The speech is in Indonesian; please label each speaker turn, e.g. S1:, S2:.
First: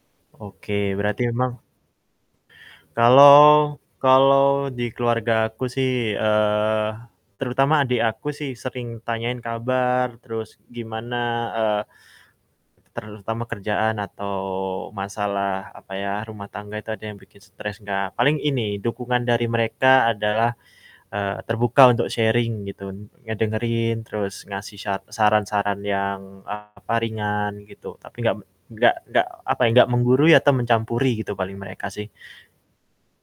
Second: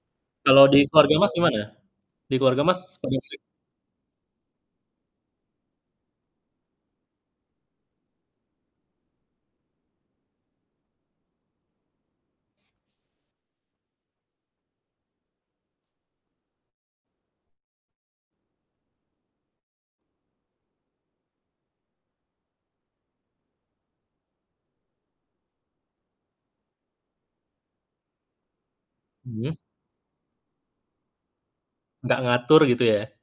S1: Kalau
S2: Oke
S1: di keluarga
S2: berarti
S1: Mas
S2: emang
S1: gimana? Di keluarga Mas. [unintelligible]
S2: Kalau kalau di keluargaku sih, eee, terutama adik aku sih sering tanyain kabar terus gimana, eee terutama kerjaan atau masalah apa ya, rumah tangga itu ada yang bikin stres gak paling ini dukungan dari mereka adalah, eee, terbuka untuk sharing gitu n ngedengerin terus ngasih syat saran-saran yang apa, ringan gitu tapi nggak me nggak nggak
S1: Mhm.
S2: apa ya nggak menggurui atau mencampuri gitu paling mereka sih.
S1: Nggak ngatur gitu ya?